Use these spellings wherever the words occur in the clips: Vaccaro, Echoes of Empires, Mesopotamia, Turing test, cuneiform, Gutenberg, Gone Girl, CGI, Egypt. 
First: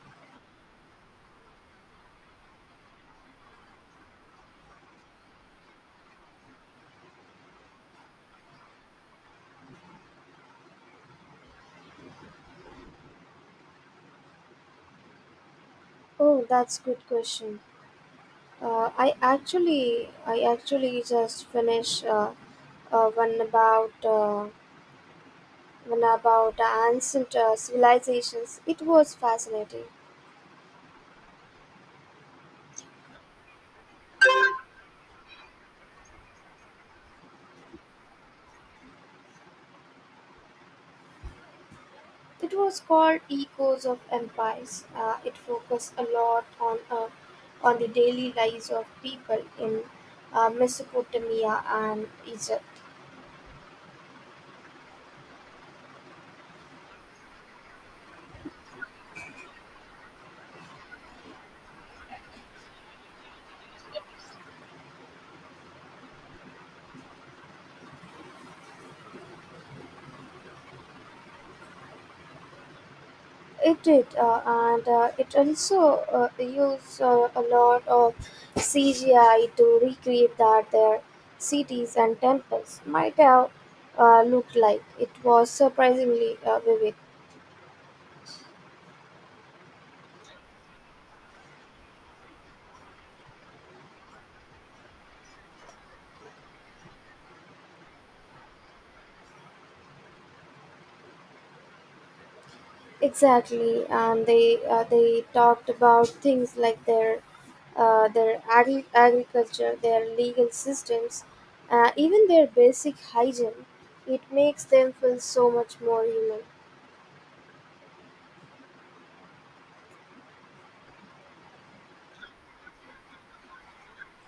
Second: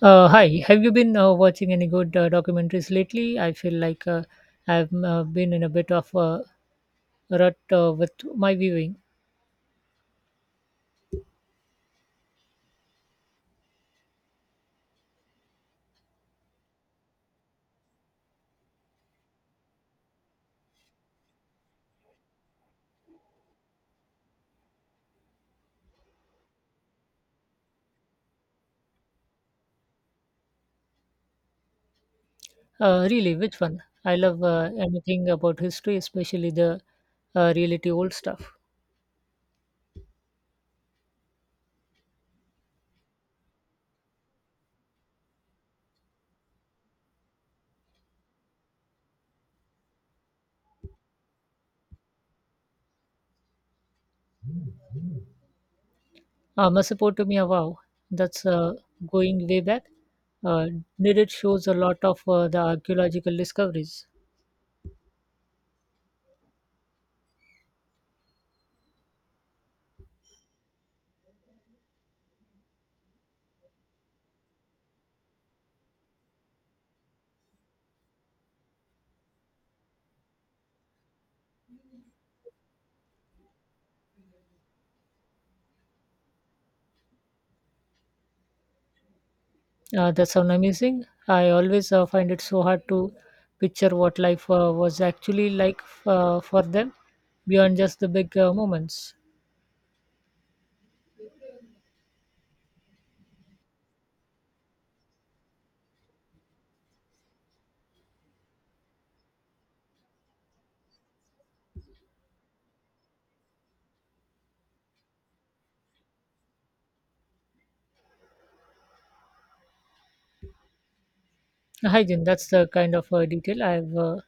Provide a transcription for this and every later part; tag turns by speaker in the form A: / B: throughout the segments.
A: Hi, have you been watching any good documentaries lately? I feel like I've been in a bit of a rut with my viewing.
B: Oh, that's good question. I actually just finished uh, one about uh, one about ancient civilizations. It was fascinating.
A: Really, which one? I love anything about history, especially the reality old stuff.
B: It was called Echoes of Empires. It focused a lot on the daily lives of people in Mesopotamia and Egypt.
A: Mesopotamia, wow, that's going way back. Uh, did it shows a lot of the archaeological discoveries?
B: It did, and it also used a lot of CGI to recreate that their cities and temples might have looked like. It was surprisingly vivid.
A: That sounds amazing. I always find it so hard to picture what life was actually like for them beyond just the big moments.
B: Exactly, and they talked about things like their agriculture, their legal systems, even their basic hygiene. It makes them feel so much more human.
A: Hygiene, that's the kind of detail I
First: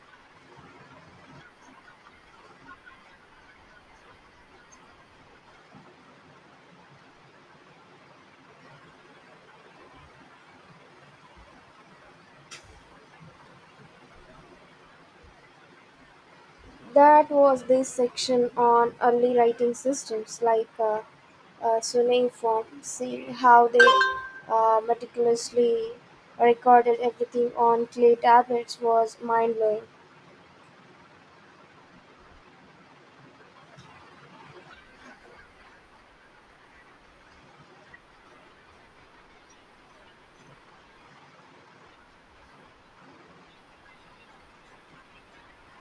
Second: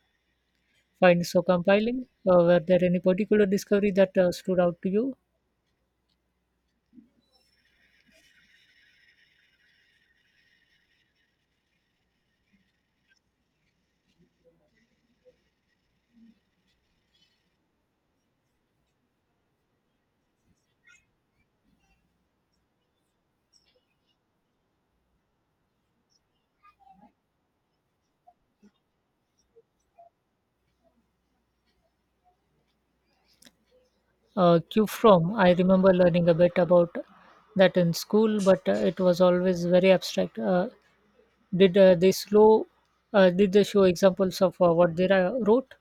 A: find so compelling. Were there any particular discovery that stood out to you?
B: That was this section on early writing systems like cuneiform. See how they meticulously recorded everything on clay tablets was mind blowing.
A: Q from, I remember learning a bit about that in school, but it was always very abstract. Did they slow? Did they show examples of what they wrote?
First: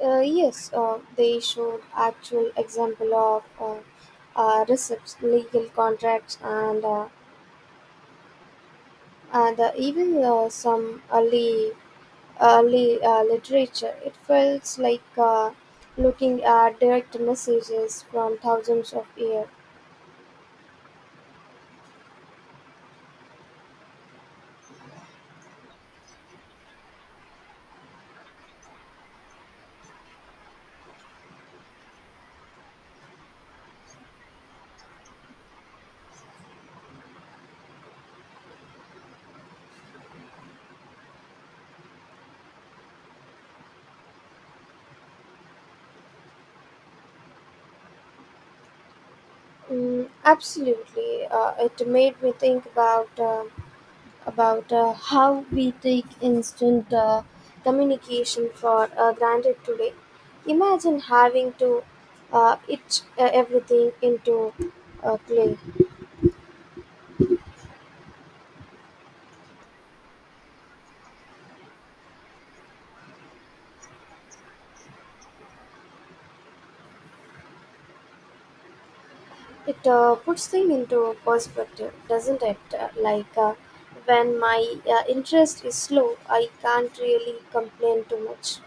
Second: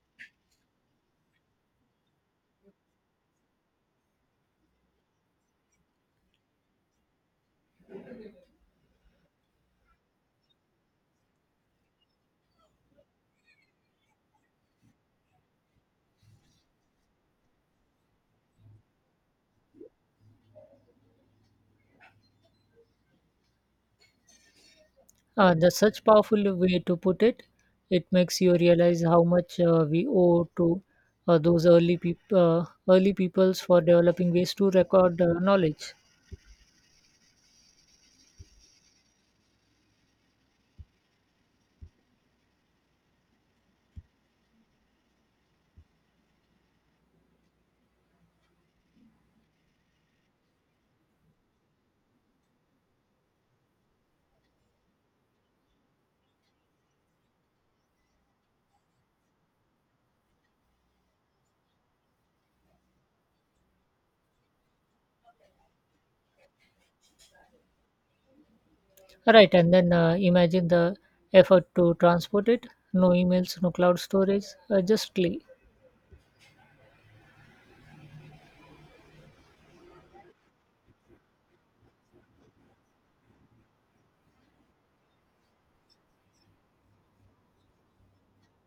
B: Yes, they showed actual example of receipts, legal contracts, and even some early literature. It feels like looking at direct messages from thousands of years.
A: That's such powerful way to put it. It makes you realize how much we owe to those early peop- early peoples for developing ways to record knowledge.
B: Mm, absolutely, it made me think about how we take instant communication for granted today. Imagine having to itch everything into clay.
A: Right, and then imagine the effort to transport it. No emails, no cloud storage, just clay.
B: It puts things into perspective, doesn't it? Like when my interest is slow, I can't really complain too much.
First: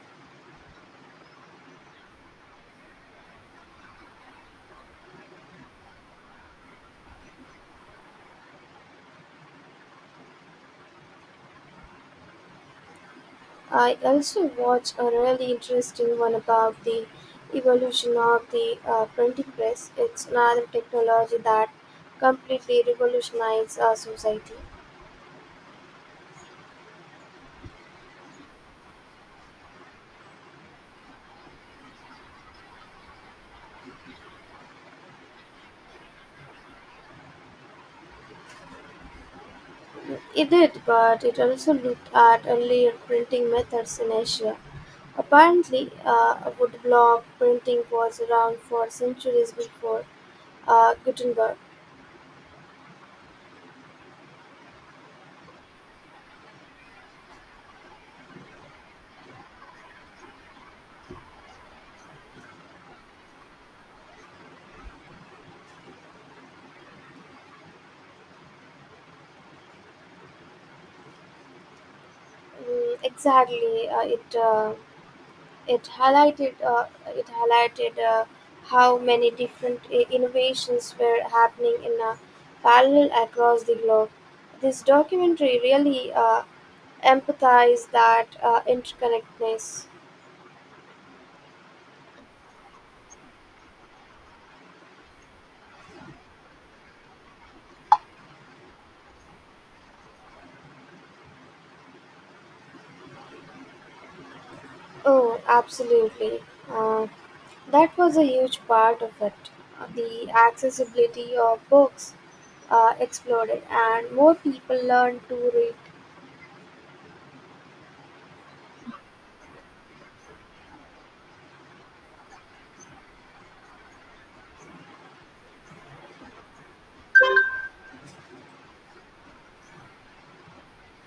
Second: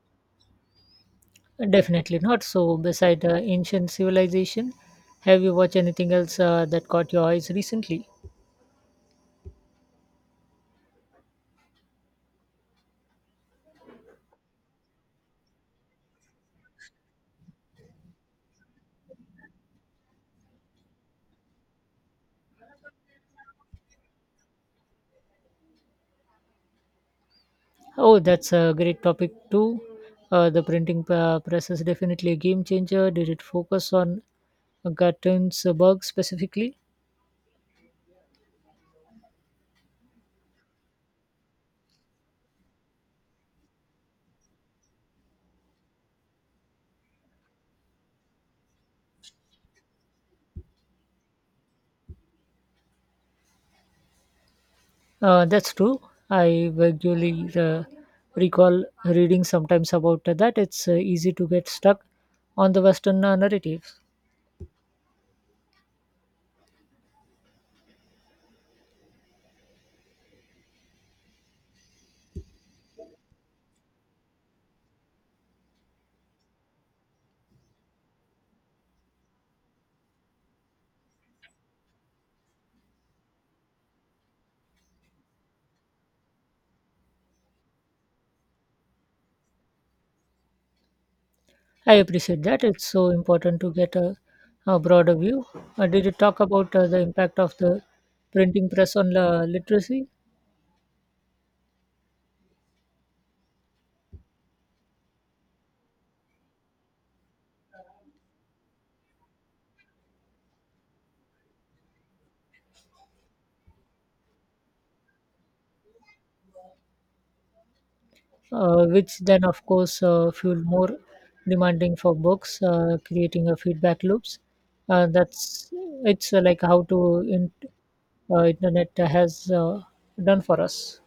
A: Definitely not. So, beside ancient civilization, have you watched anything else that caught your eyes recently?
B: I also watched a really interesting one about the evolution of the printing press. It's another technology that completely revolutionized our society.
A: Oh, that's a great topic too. The printing press is definitely a game changer. Did it focus on Gutenberg specifically?
B: It did, but it also looked at earlier printing methods in Asia. Apparently, woodblock printing was around for centuries before Gutenberg.
A: That's true. I vaguely recall reading sometimes about that. It's easy to get stuck on the Western narrative.
B: Mm, exactly, it highlighted how many different innovations were happening in a parallel across the globe. This documentary really emphasized that interconnectedness.
A: I appreciate that. It's so important to get a broader view. Did you talk about the impact of the printing press on literacy?
B: Oh, absolutely. Uh, That was a huge part of it. The accessibility of books exploded, and more people learned to read.
A: Which then of course fuel more demanding for books creating a feedback loops that's it's like how to internet has done for us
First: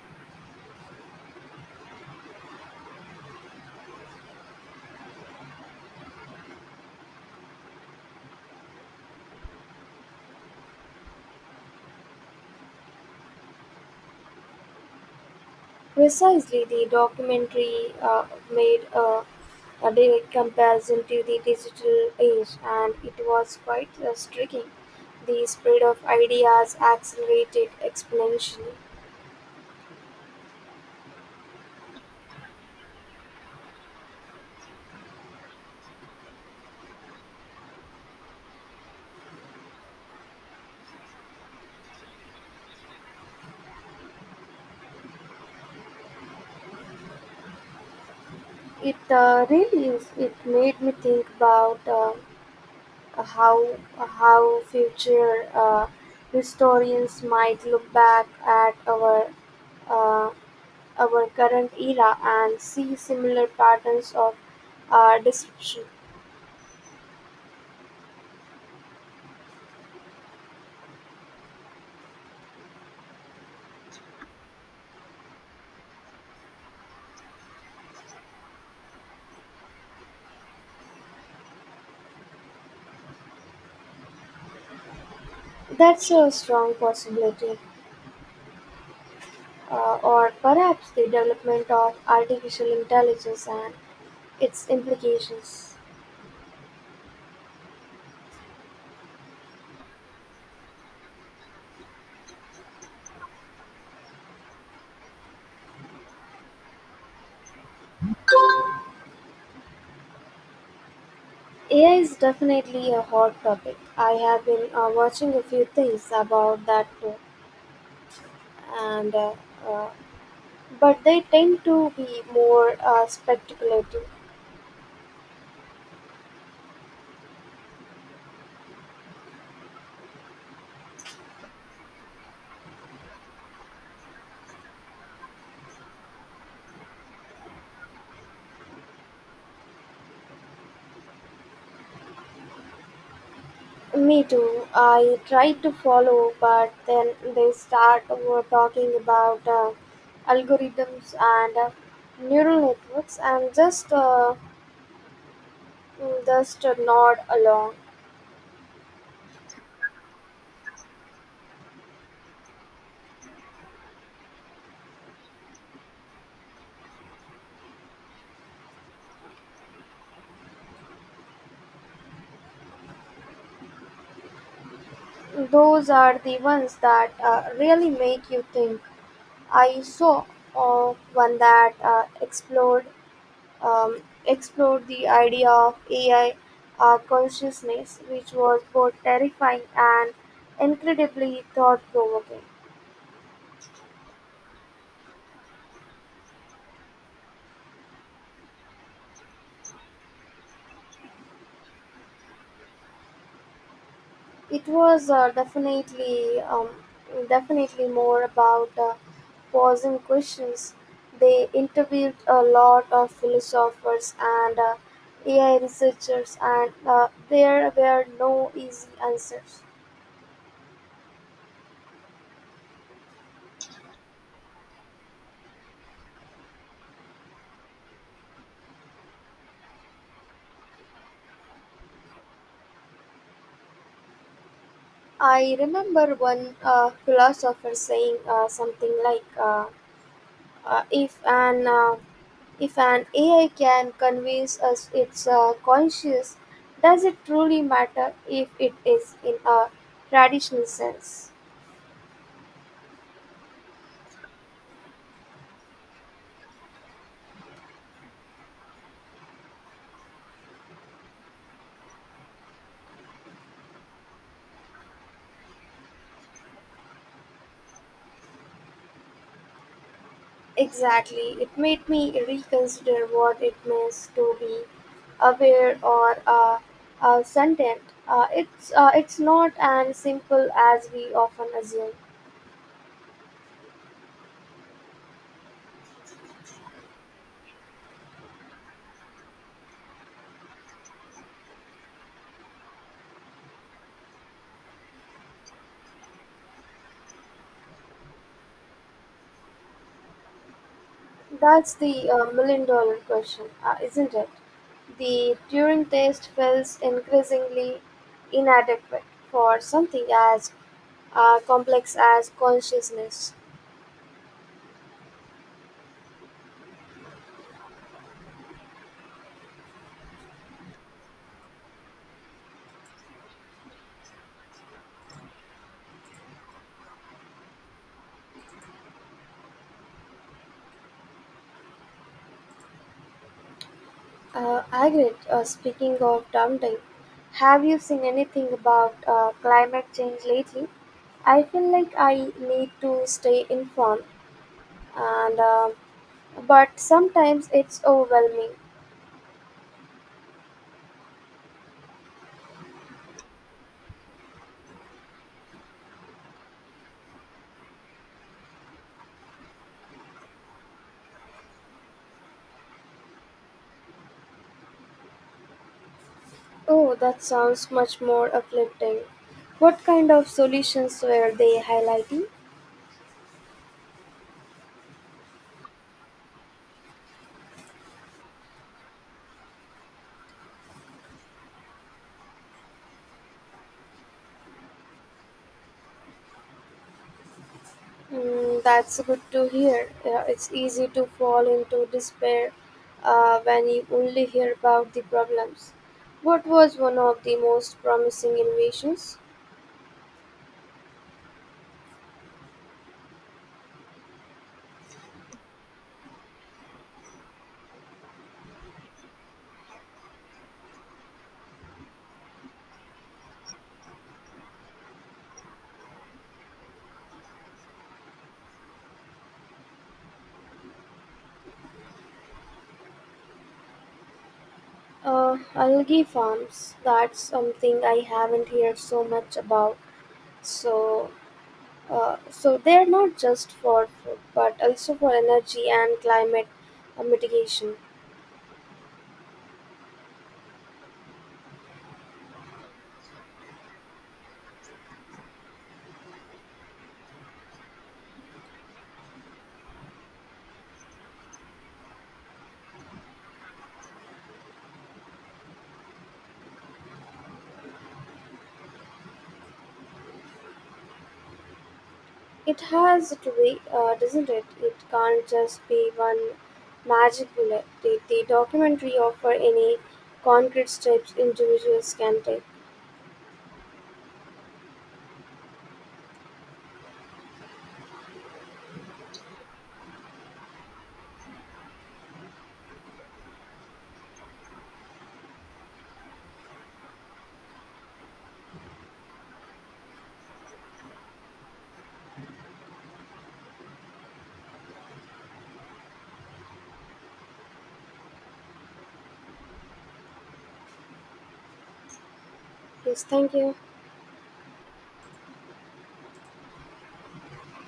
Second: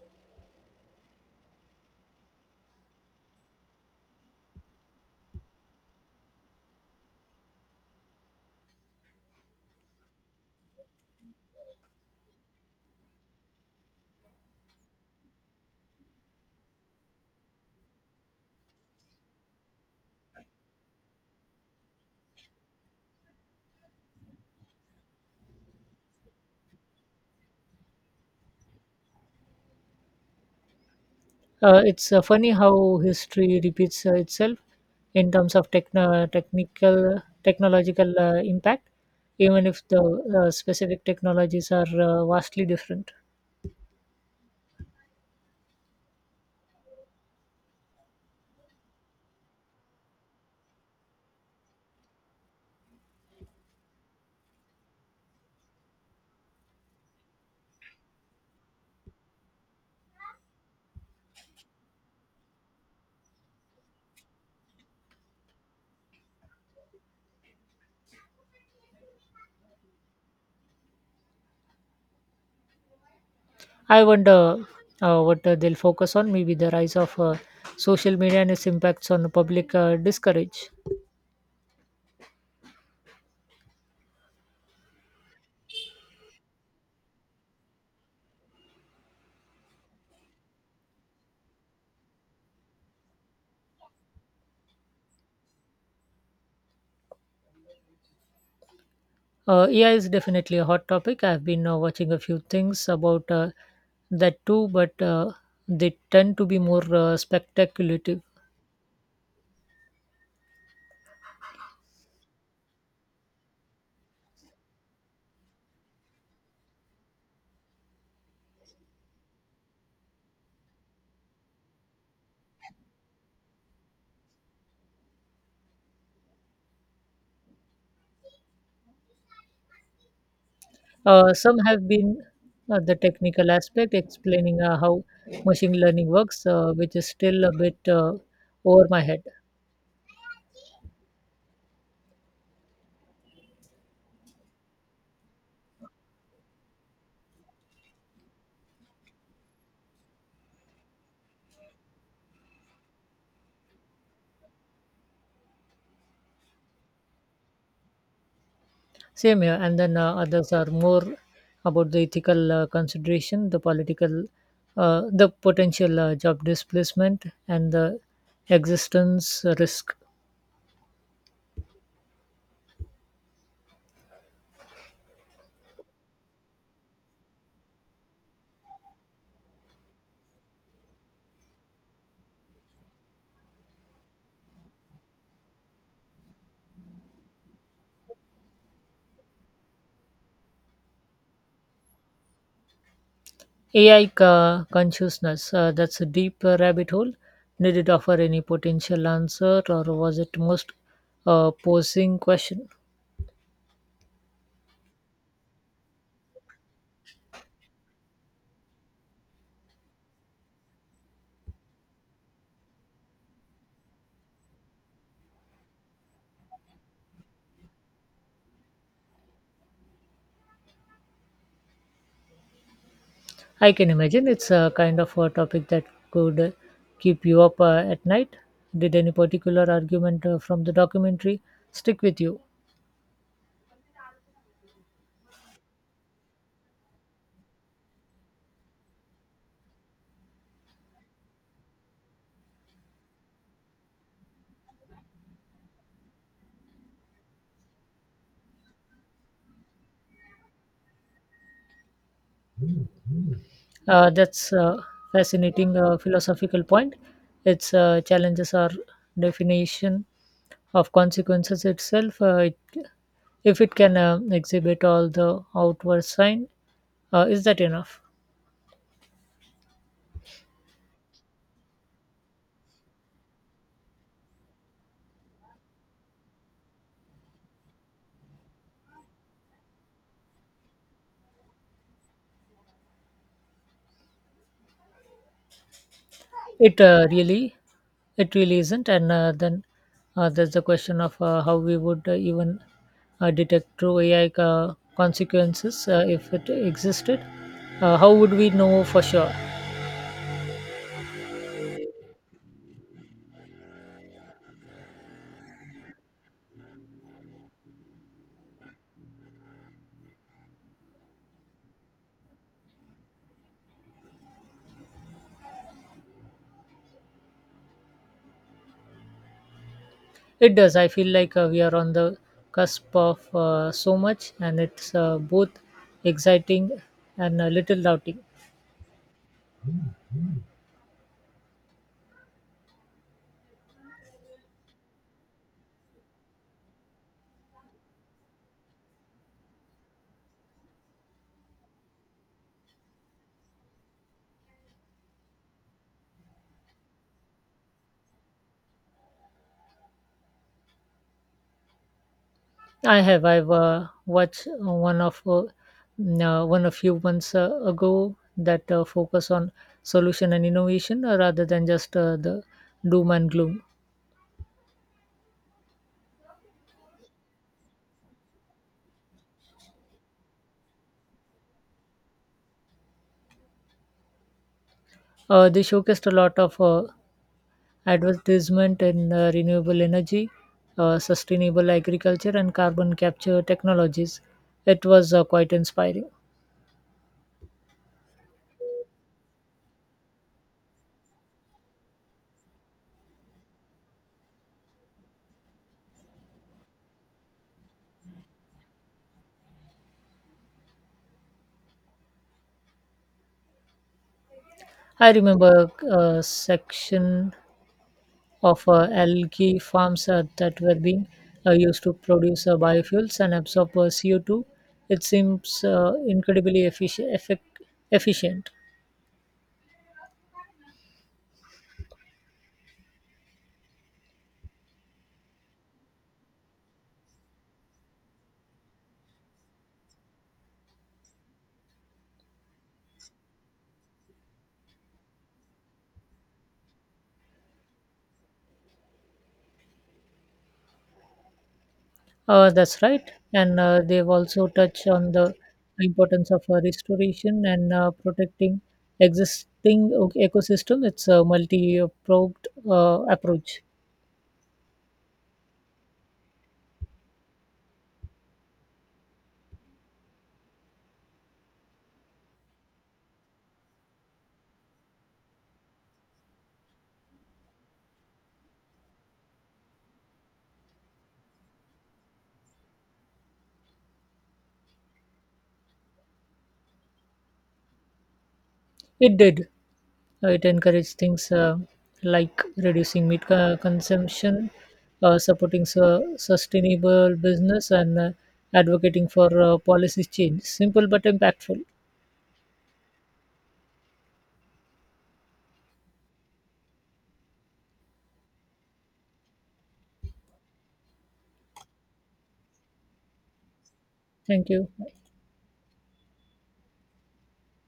B: Precisely, the documentary made a, a direct comparison to the digital age, and it was quite striking. The spread of ideas accelerated exponentially.
A: uh, It's funny how history repeats itself in terms of techno- technical technological impact even if the specific technologies are vastly different.
B: It really is. It made me think about how future historians might look back at uh, our current era and see similar patterns of deception.
A: I wonder what they'll focus on, maybe the rise of social media and its impacts on public discourage.
B: That's a strong possibility, or perhaps the development of artificial intelligence and its implications.
A: AI is definitely a hot topic. I've been watching a few things about that too, but they tend to be more speculative.
B: AI is definitely a hot topic. I have been watching a few things about that too, and uh, but they tend to be more speculative.
A: Some have been the technical aspect, explaining how machine learning works, which is still a bit over my head.
B: Me too. I try to follow, but then they start over talking about algorithms and neural networks, and just nod along.
A: Same here, and then others are more about the ethical consideration, the political, the potential job displacement, and the existence risk.
B: Those are the ones that really make you think. I saw one that explored um, explored the idea of AI consciousness, which was both terrifying and incredibly thought-provoking.
A: AI consciousness, that's a deep rabbit hole. Did it offer any potential answer, or was it most posing question?
B: It was definitely more about posing questions. They interviewed a lot of philosophers and AI researchers, and there were no easy answers.
A: I can imagine it's a kind of a topic that could keep you up at night. Did any particular argument from the documentary stick with you?
B: I remember one philosopher saying something like, Uh, if an uh, if an AI can convince us it's conscious, does it truly matter if it is in a traditional sense?
A: That's a fascinating philosophical point. Its challenges are definition of consequences itself. If it can exhibit all the outward sign, is that enough?
B: Exactly, it made me reconsider what it means to be aware or sentient. It's not as simple as we often assume.
A: It uh, really, it really isn't. And then there's the question of how we would even detect true AI consequences if it existed. How would we know for sure?
B: That's the million dollar question, isn't it? The Turing test feels increasingly inadequate for something as complex as consciousness.
A: It does. I feel like we are on the cusp of so much, and it's both exciting and a little doubting.
B: Agreed. Speaking of daunting, have you seen anything about climate change lately? I feel like I need to stay informed, and but sometimes it's overwhelming.
A: I have. I've watched one a few months ago that focus on solution and innovation rather than just the doom and gloom.
B: Oh, that sounds much more uplifting. What kind of solutions were they highlighting?
A: They showcased a lot of advertisement in renewable energy, sustainable agriculture, and carbon capture technologies. It was quite inspiring.
B: Mm, that's good to hear. Yeah, it's easy to fall into despair when you only hear about the problems. What was one of the most promising innovations?
A: I remember a section of algae farms that were being used to produce biofuels and absorb CO2. It seems incredibly efficient. Efficient.
B: Algae farms. That's something I haven't heard so much about. So, so they're not just for food, but also for energy and climate mitigation.
A: That's right. And they've also touched on the importance of restoration and protecting existing ecosystem. It's a multi-pronged approach.
B: It has to be, doesn't it? It can't just be one magic bullet. Did the documentary offer any concrete steps individuals can take?
A: It did. It encourages things like reducing meat consumption, supporting sustainable business, and advocating for policy change. Simple but impactful.
B: Yes, thank you.
A: Thank you.